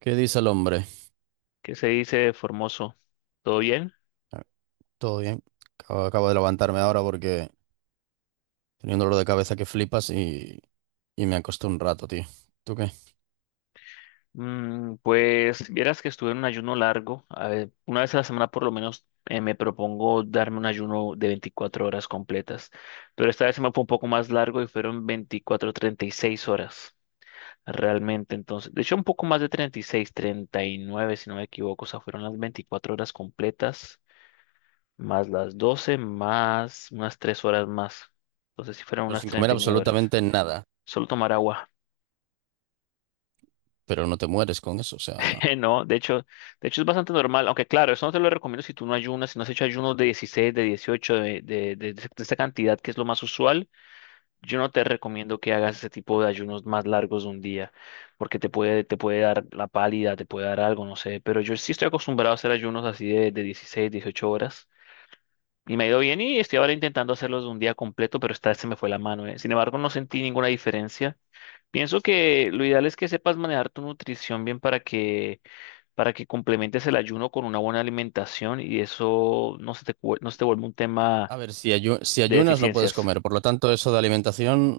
¿Qué dice el hombre? ¿Qué se dice, Formoso? ¿Todo bien? Ah, todo bien. Acabo de levantarme ahora porque tenía un dolor de cabeza que flipas y me acosté un rato, tío. ¿Tú qué? Pues vieras que estuve en un ayuno largo. A ver, una vez a la semana por lo menos me propongo darme un ayuno de 24 horas completas. Pero esta vez se me fue un poco más largo y fueron 24, 36 horas realmente. Entonces, de hecho un poco más de 36, 39 si no me equivoco. O sea, fueron las 24 horas completas más las 12 más unas 3 horas más. Entonces sí fueron Pero unas sin comer 39 horas. absolutamente nada. Solo tomar agua. Pero no te mueres con eso, o sea... No, de hecho es bastante normal, aunque claro, eso no te lo recomiendo si tú no ayunas, si no has hecho ayunos de 16, de 18, de esta cantidad que es lo más usual. Yo no te recomiendo que hagas ese tipo de ayunos más largos de un día, porque te puede dar la pálida, te puede dar algo, no sé, pero yo sí estoy acostumbrado a hacer ayunos así de 16, 18 horas, y me ha ido bien y estoy ahora intentando hacerlos de un día completo, pero esta vez se me fue la mano, eh. Sin embargo, no sentí ninguna diferencia. Pienso que lo ideal es que sepas manejar tu nutrición bien para que complementes el ayuno con una buena alimentación y eso no se te, cu- no se te vuelve un tema A ver, si, si de ayunas no puedes deficiencias. comer, por lo tanto eso de alimentación,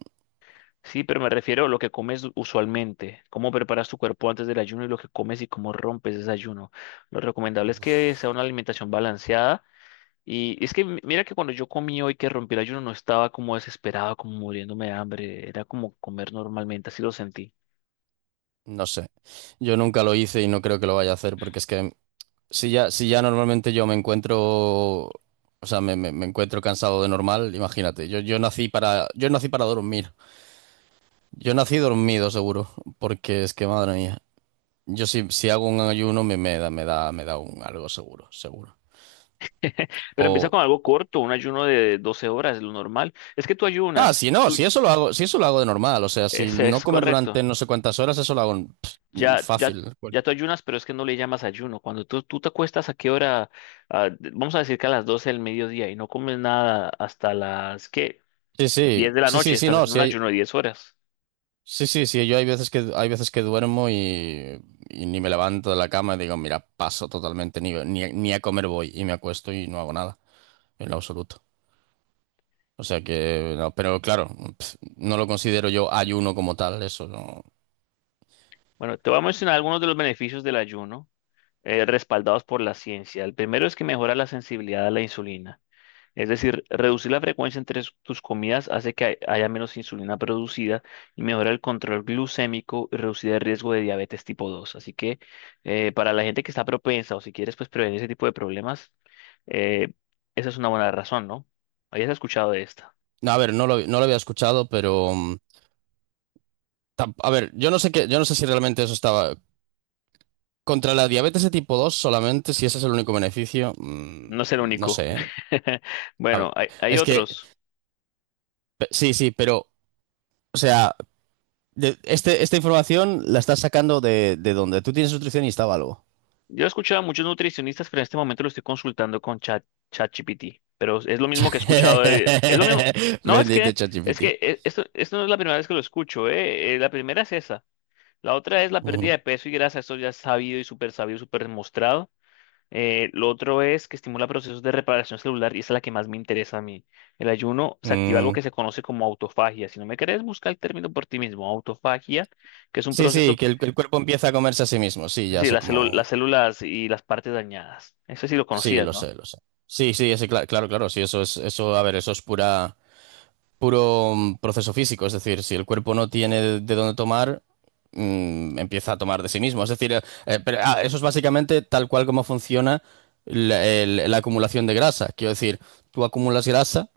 Sí, pero me refiero a lo que comes usualmente, cómo preparas tu cuerpo antes del ayuno y lo que comes y cómo rompes ese ayuno. Lo recomendable es que sea una alimentación balanceada. Y es que mira que cuando yo comí hoy que rompí el ayuno no estaba como desesperado, como muriéndome de hambre, era como comer normalmente, así lo sentí. no sé. Yo nunca lo hice y no creo que lo vaya a hacer porque es que si ya, si ya normalmente yo me encuentro... O sea, me encuentro cansado de normal, imagínate. Yo nací para dormir. Yo nací dormido, seguro, porque es que madre mía. Yo si, si hago un ayuno me, me da, me da un algo seguro, seguro. Pero empieza O. con algo corto, un ayuno de 12 horas, lo normal. Es que tú Ah, ayunas, si no, tú, si eso lo hago, si eso lo hago de normal. O sea, si ese no es comer durante correcto. no sé cuántas horas, eso lo hago pff, Ya, ya, fácil. ya tú ayunas, pero es que no le llamas ayuno. Cuando tú te acuestas, ¿a qué hora? Ah, vamos a decir que a las 12 del mediodía y no comes nada hasta las, ¿qué? Sí, sí, 10 de la sí, noche. sí, sí, Estás no, haciendo sí un hay. ayuno de 10 horas. Sí, sí, sí, yo hay veces que duermo y ni me levanto de la cama y digo, mira, paso totalmente, ni, ni, ni a comer voy y me acuesto y no hago nada, en lo absoluto. O sea que, no, pero claro, pf, no lo considero yo ayuno como tal, eso no. Bueno, te voy a mencionar algunos de los beneficios del ayuno respaldados por la ciencia. El primero es que mejora la sensibilidad a la insulina. Es decir, reducir la frecuencia entre tus comidas hace que haya menos insulina producida y mejora el control glucémico y reducir el riesgo de diabetes tipo 2. Así que para la gente que está propensa o si quieres pues prevenir ese tipo de problemas, eh, esa es una buena razón, ¿no? Habías escuchado de esta. No, a ver, no lo había escuchado, pero a ver, yo no sé qué, yo no sé si realmente eso estaba contra la diabetes de tipo 2 solamente, si ese es el único beneficio, No es el no único. sé, ¿eh? A- Bueno, hay es que otros. Sí, sí, pero o sea, esta información la estás sacando de donde tú tienes nutricionista o algo. Yo he escuchado a muchos nutricionistas, pero en este momento lo estoy consultando con ChatGPT. Pero es lo mismo que he escuchado es lo mismo. No, es Bendito que, es ChatGPT. que esto no es la primera vez que lo escucho. La primera es esa. La otra es la pérdida Ujú. de peso y grasa. Esto ya es sabido y súper sabido, súper demostrado. Lo otro es que estimula procesos de reparación celular y esa es la que más me interesa a mí. El ayuno se activa algo Mm. que se conoce como autofagia. Si no me crees, busca el término por ti mismo, autofagia, que es un Sí, sí, proceso. Que el cuerpo empieza a comerse a sí mismo. Sí, ya Sí, sé las las cómo. células y las partes dañadas. Eso sí lo Sí, conocías, lo ¿no? sé, lo sé. Sí, sí, ese, claro, claro, sí, eso es, eso, a ver, eso es pura, puro proceso físico. Es decir, si el cuerpo no tiene de dónde tomar, empieza a tomar de sí mismo. Es decir, pero, ah, eso es básicamente tal cual como funciona la, la acumulación de grasa. Quiero decir, tú acumulas grasa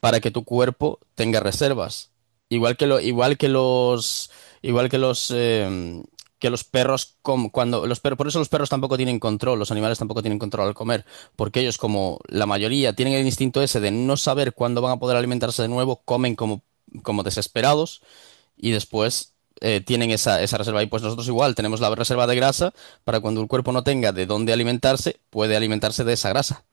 para que tu cuerpo tenga reservas. Igual que lo, igual que los, que los perros, cuando los perros, por eso los perros tampoco tienen control, los animales tampoco tienen control al comer, porque ellos, como la mayoría, tienen el instinto ese de no saber cuándo van a poder alimentarse de nuevo, comen como, como desesperados y después tienen esa, esa reserva. Y pues nosotros igual tenemos la reserva de grasa para cuando el cuerpo no tenga de dónde alimentarse, puede alimentarse de esa grasa.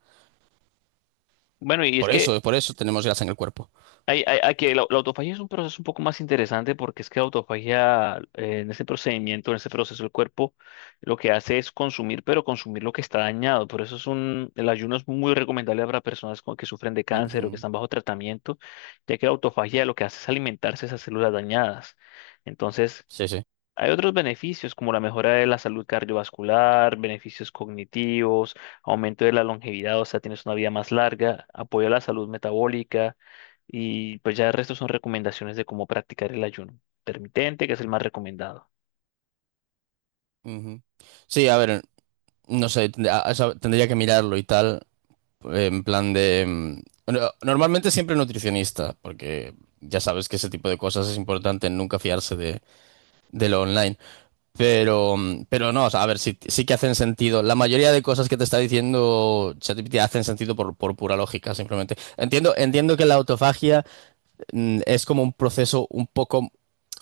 Bueno, y es que Por eso tenemos grasa en el cuerpo. la autofagia es un proceso un poco más interesante porque es que la autofagia, en ese procedimiento, en ese proceso, el cuerpo lo que hace es consumir, pero consumir lo que está dañado. Por eso es un, el ayuno es muy recomendable para personas que sufren de cáncer o que Ujú. están bajo tratamiento, ya que la autofagia lo que hace es alimentarse esas células dañadas. Entonces, Sí, sí. hay otros beneficios como la mejora de la salud cardiovascular, beneficios cognitivos, aumento de la longevidad, o sea, tienes una vida más larga, apoyo a la salud metabólica, y pues ya el resto son recomendaciones de cómo practicar el ayuno intermitente, que es el más recomendado. Ujú. Sí, a ver, no sé, eso tendría que mirarlo y tal, en plan de... normalmente siempre nutricionista, porque ya sabes que ese tipo de cosas es importante, nunca fiarse de lo online. Pero, pero no, o sea, a ver, sí, sí que hacen sentido. La mayoría de cosas que te está diciendo ChatGPT hacen sentido por pura lógica, simplemente. Entiendo, entiendo que la autofagia, es como un proceso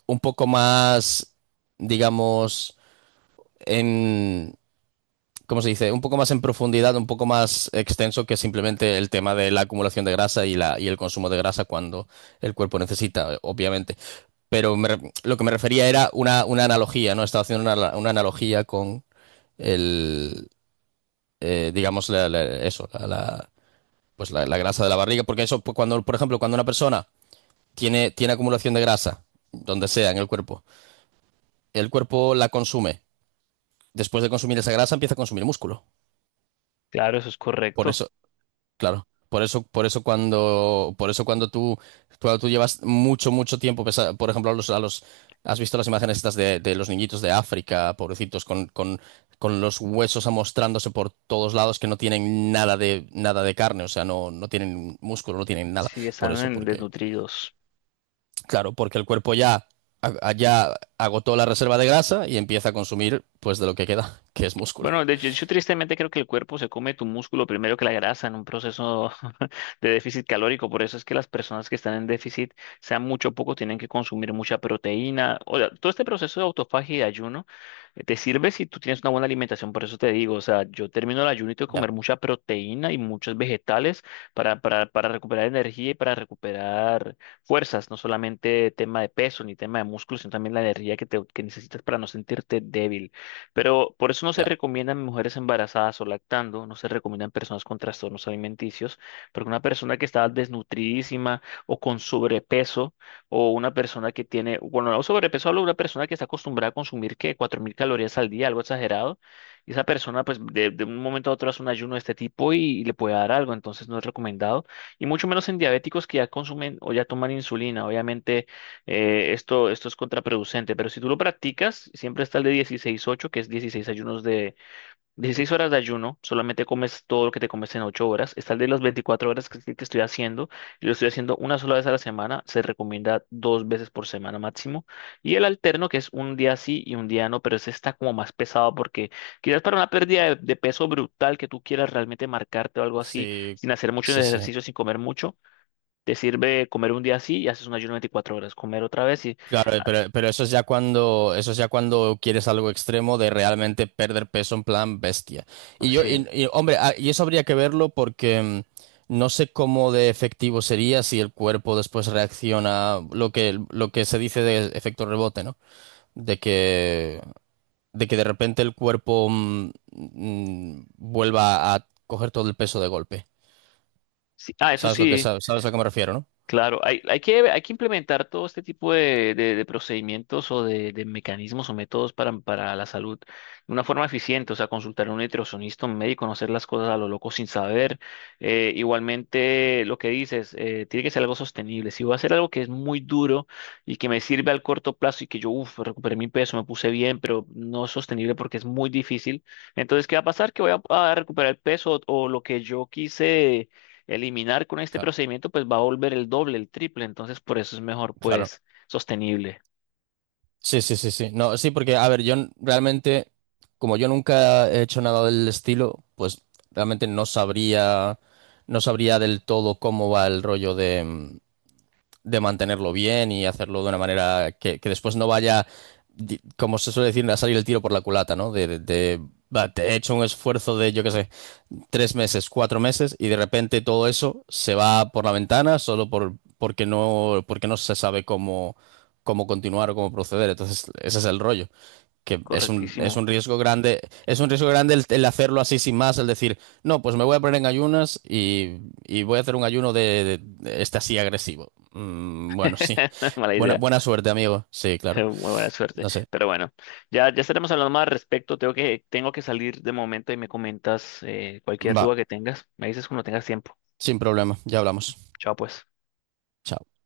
un poco más, digamos... ¿cómo se dice? Un poco más en profundidad, un poco más extenso que simplemente el tema de la acumulación de grasa y, la, y el consumo de grasa cuando el cuerpo necesita, obviamente. Pero lo que me refería era una analogía, ¿no? Estaba haciendo una analogía con el, digamos, eso, la, pues la grasa de la barriga, porque eso, pues, cuando, por ejemplo, cuando una persona tiene, tiene acumulación de grasa, donde sea en el cuerpo la consume. Después de consumir esa grasa empieza a consumir músculo. Claro, eso es Por correcto. eso claro, por eso cuando tú llevas mucho, mucho tiempo, por ejemplo, a los, has visto las imágenes estas de los niñitos de África, pobrecitos, con los huesos amostrándose por todos lados que no tienen nada de, nada de carne, o sea, no, no tienen músculo, no tienen nada. Si Por están eso, porque, desnutridos. claro, porque el cuerpo ya, ya agotó la reserva de grasa y empieza a consumir, pues, de lo que queda, que es músculo. Bueno, de hecho, yo tristemente creo que el cuerpo se come tu músculo primero que la grasa en un proceso de déficit calórico. Por eso es que las personas que están en déficit, sea mucho o poco, tienen que consumir mucha proteína. O sea, todo este proceso de autofagia y de ayuno te sirve si tú tienes una buena alimentación. Por eso te digo, o sea, yo termino el ayuno y tengo que Ya, comer mucha proteína y muchos vegetales para recuperar energía y para recuperar fuerzas. No solamente tema de peso ni tema de músculo, sino también la energía que necesitas para no sentirte débil. Pero por eso no se ya. recomiendan mujeres embarazadas o lactando, no se recomiendan personas con trastornos alimenticios, porque una persona que está desnutridísima o con sobrepeso, o una persona que tiene, bueno, no sobrepeso, hablo de una persona que está acostumbrada a consumir, ¿qué? 4.000 calorías al día, algo exagerado, y esa persona, pues, de un momento a otro hace un ayuno de este tipo y le puede dar algo, entonces no es recomendado, y mucho menos en diabéticos que ya consumen o ya toman insulina, obviamente esto, esto es contraproducente, pero si tú lo practicas, siempre está el de 16/8, que es 16 ayunos de 16 horas de ayuno, solamente comes todo lo que te comes en 8 horas. Está el de las 24 horas que estoy haciendo, y lo estoy haciendo una sola vez a la semana, se recomienda dos veces por semana máximo. Y el alterno, que es un día sí y un día no, pero ese está como más pesado porque quizás para una pérdida de peso brutal que tú quieras realmente marcarte o algo así, Sí, sin hacer mucho sí, sí. ejercicio, sin comer mucho. Te sirve comer un día así y haces un ayuno 24 horas, comer otra vez y Claro, pero eso es ya cuando, eso es ya cuando quieres algo extremo de realmente perder peso en plan bestia. Y yo, sí, y, hombre, ah, y eso habría que verlo porque no sé cómo de efectivo sería si el cuerpo después reacciona lo que se dice de efecto rebote, ¿no? De que, de que de repente el cuerpo vuelva a coger todo el peso de golpe. sí. Ah, eso ¿Sabes lo que, sí, sabes a lo que me refiero, ¿no? claro. Hay, hay que implementar todo este tipo de, de procedimientos o de mecanismos o métodos para la salud de una forma eficiente. O sea, consultar a un nutricionista, un médico, no hacer las cosas a lo loco sin saber. Igualmente, lo que dices, tiene que ser algo sostenible. Si voy a hacer algo que es muy duro y que me sirve al corto plazo y que yo, uff, recuperé mi peso, me puse bien, pero no es sostenible porque es muy difícil. Entonces, ¿qué va a pasar? Que voy a recuperar el peso o lo que yo quise eliminar con este Claro. procedimiento, pues va a volver el doble, el triple. Entonces, por eso es mejor, Claro. pues, sostenible. Sí, sí, sí, sí. No, sí, porque, a ver, realmente, como yo nunca he hecho nada del estilo, pues realmente no sabría, no sabría del todo cómo va el rollo de mantenerlo bien y hacerlo de una manera que después no vaya, como se suele decir, a salir el tiro por la culata, ¿no? De, de, va, te he hecho un esfuerzo de, yo qué sé, 3 meses, 4 meses y de repente todo eso se va por la ventana solo por, porque no se sabe cómo, cómo continuar o cómo proceder. Entonces, ese es el rollo que es Correctísimo. un riesgo grande, es un riesgo grande el hacerlo así sin más, el decir, no, pues me voy a poner en ayunas y voy a hacer un ayuno de, de este así agresivo. Bueno, sí. No es mala Buena, idea. buena suerte, amigo. Sí, claro. Muy buena suerte. No sé. Pero bueno, ya, ya estaremos hablando más al respecto. Tengo que salir de momento y me comentas cualquier Va, duda que tengas. Me dices cuando tengas tiempo. sin problema. Ya hablamos. Chao, pues. Chao.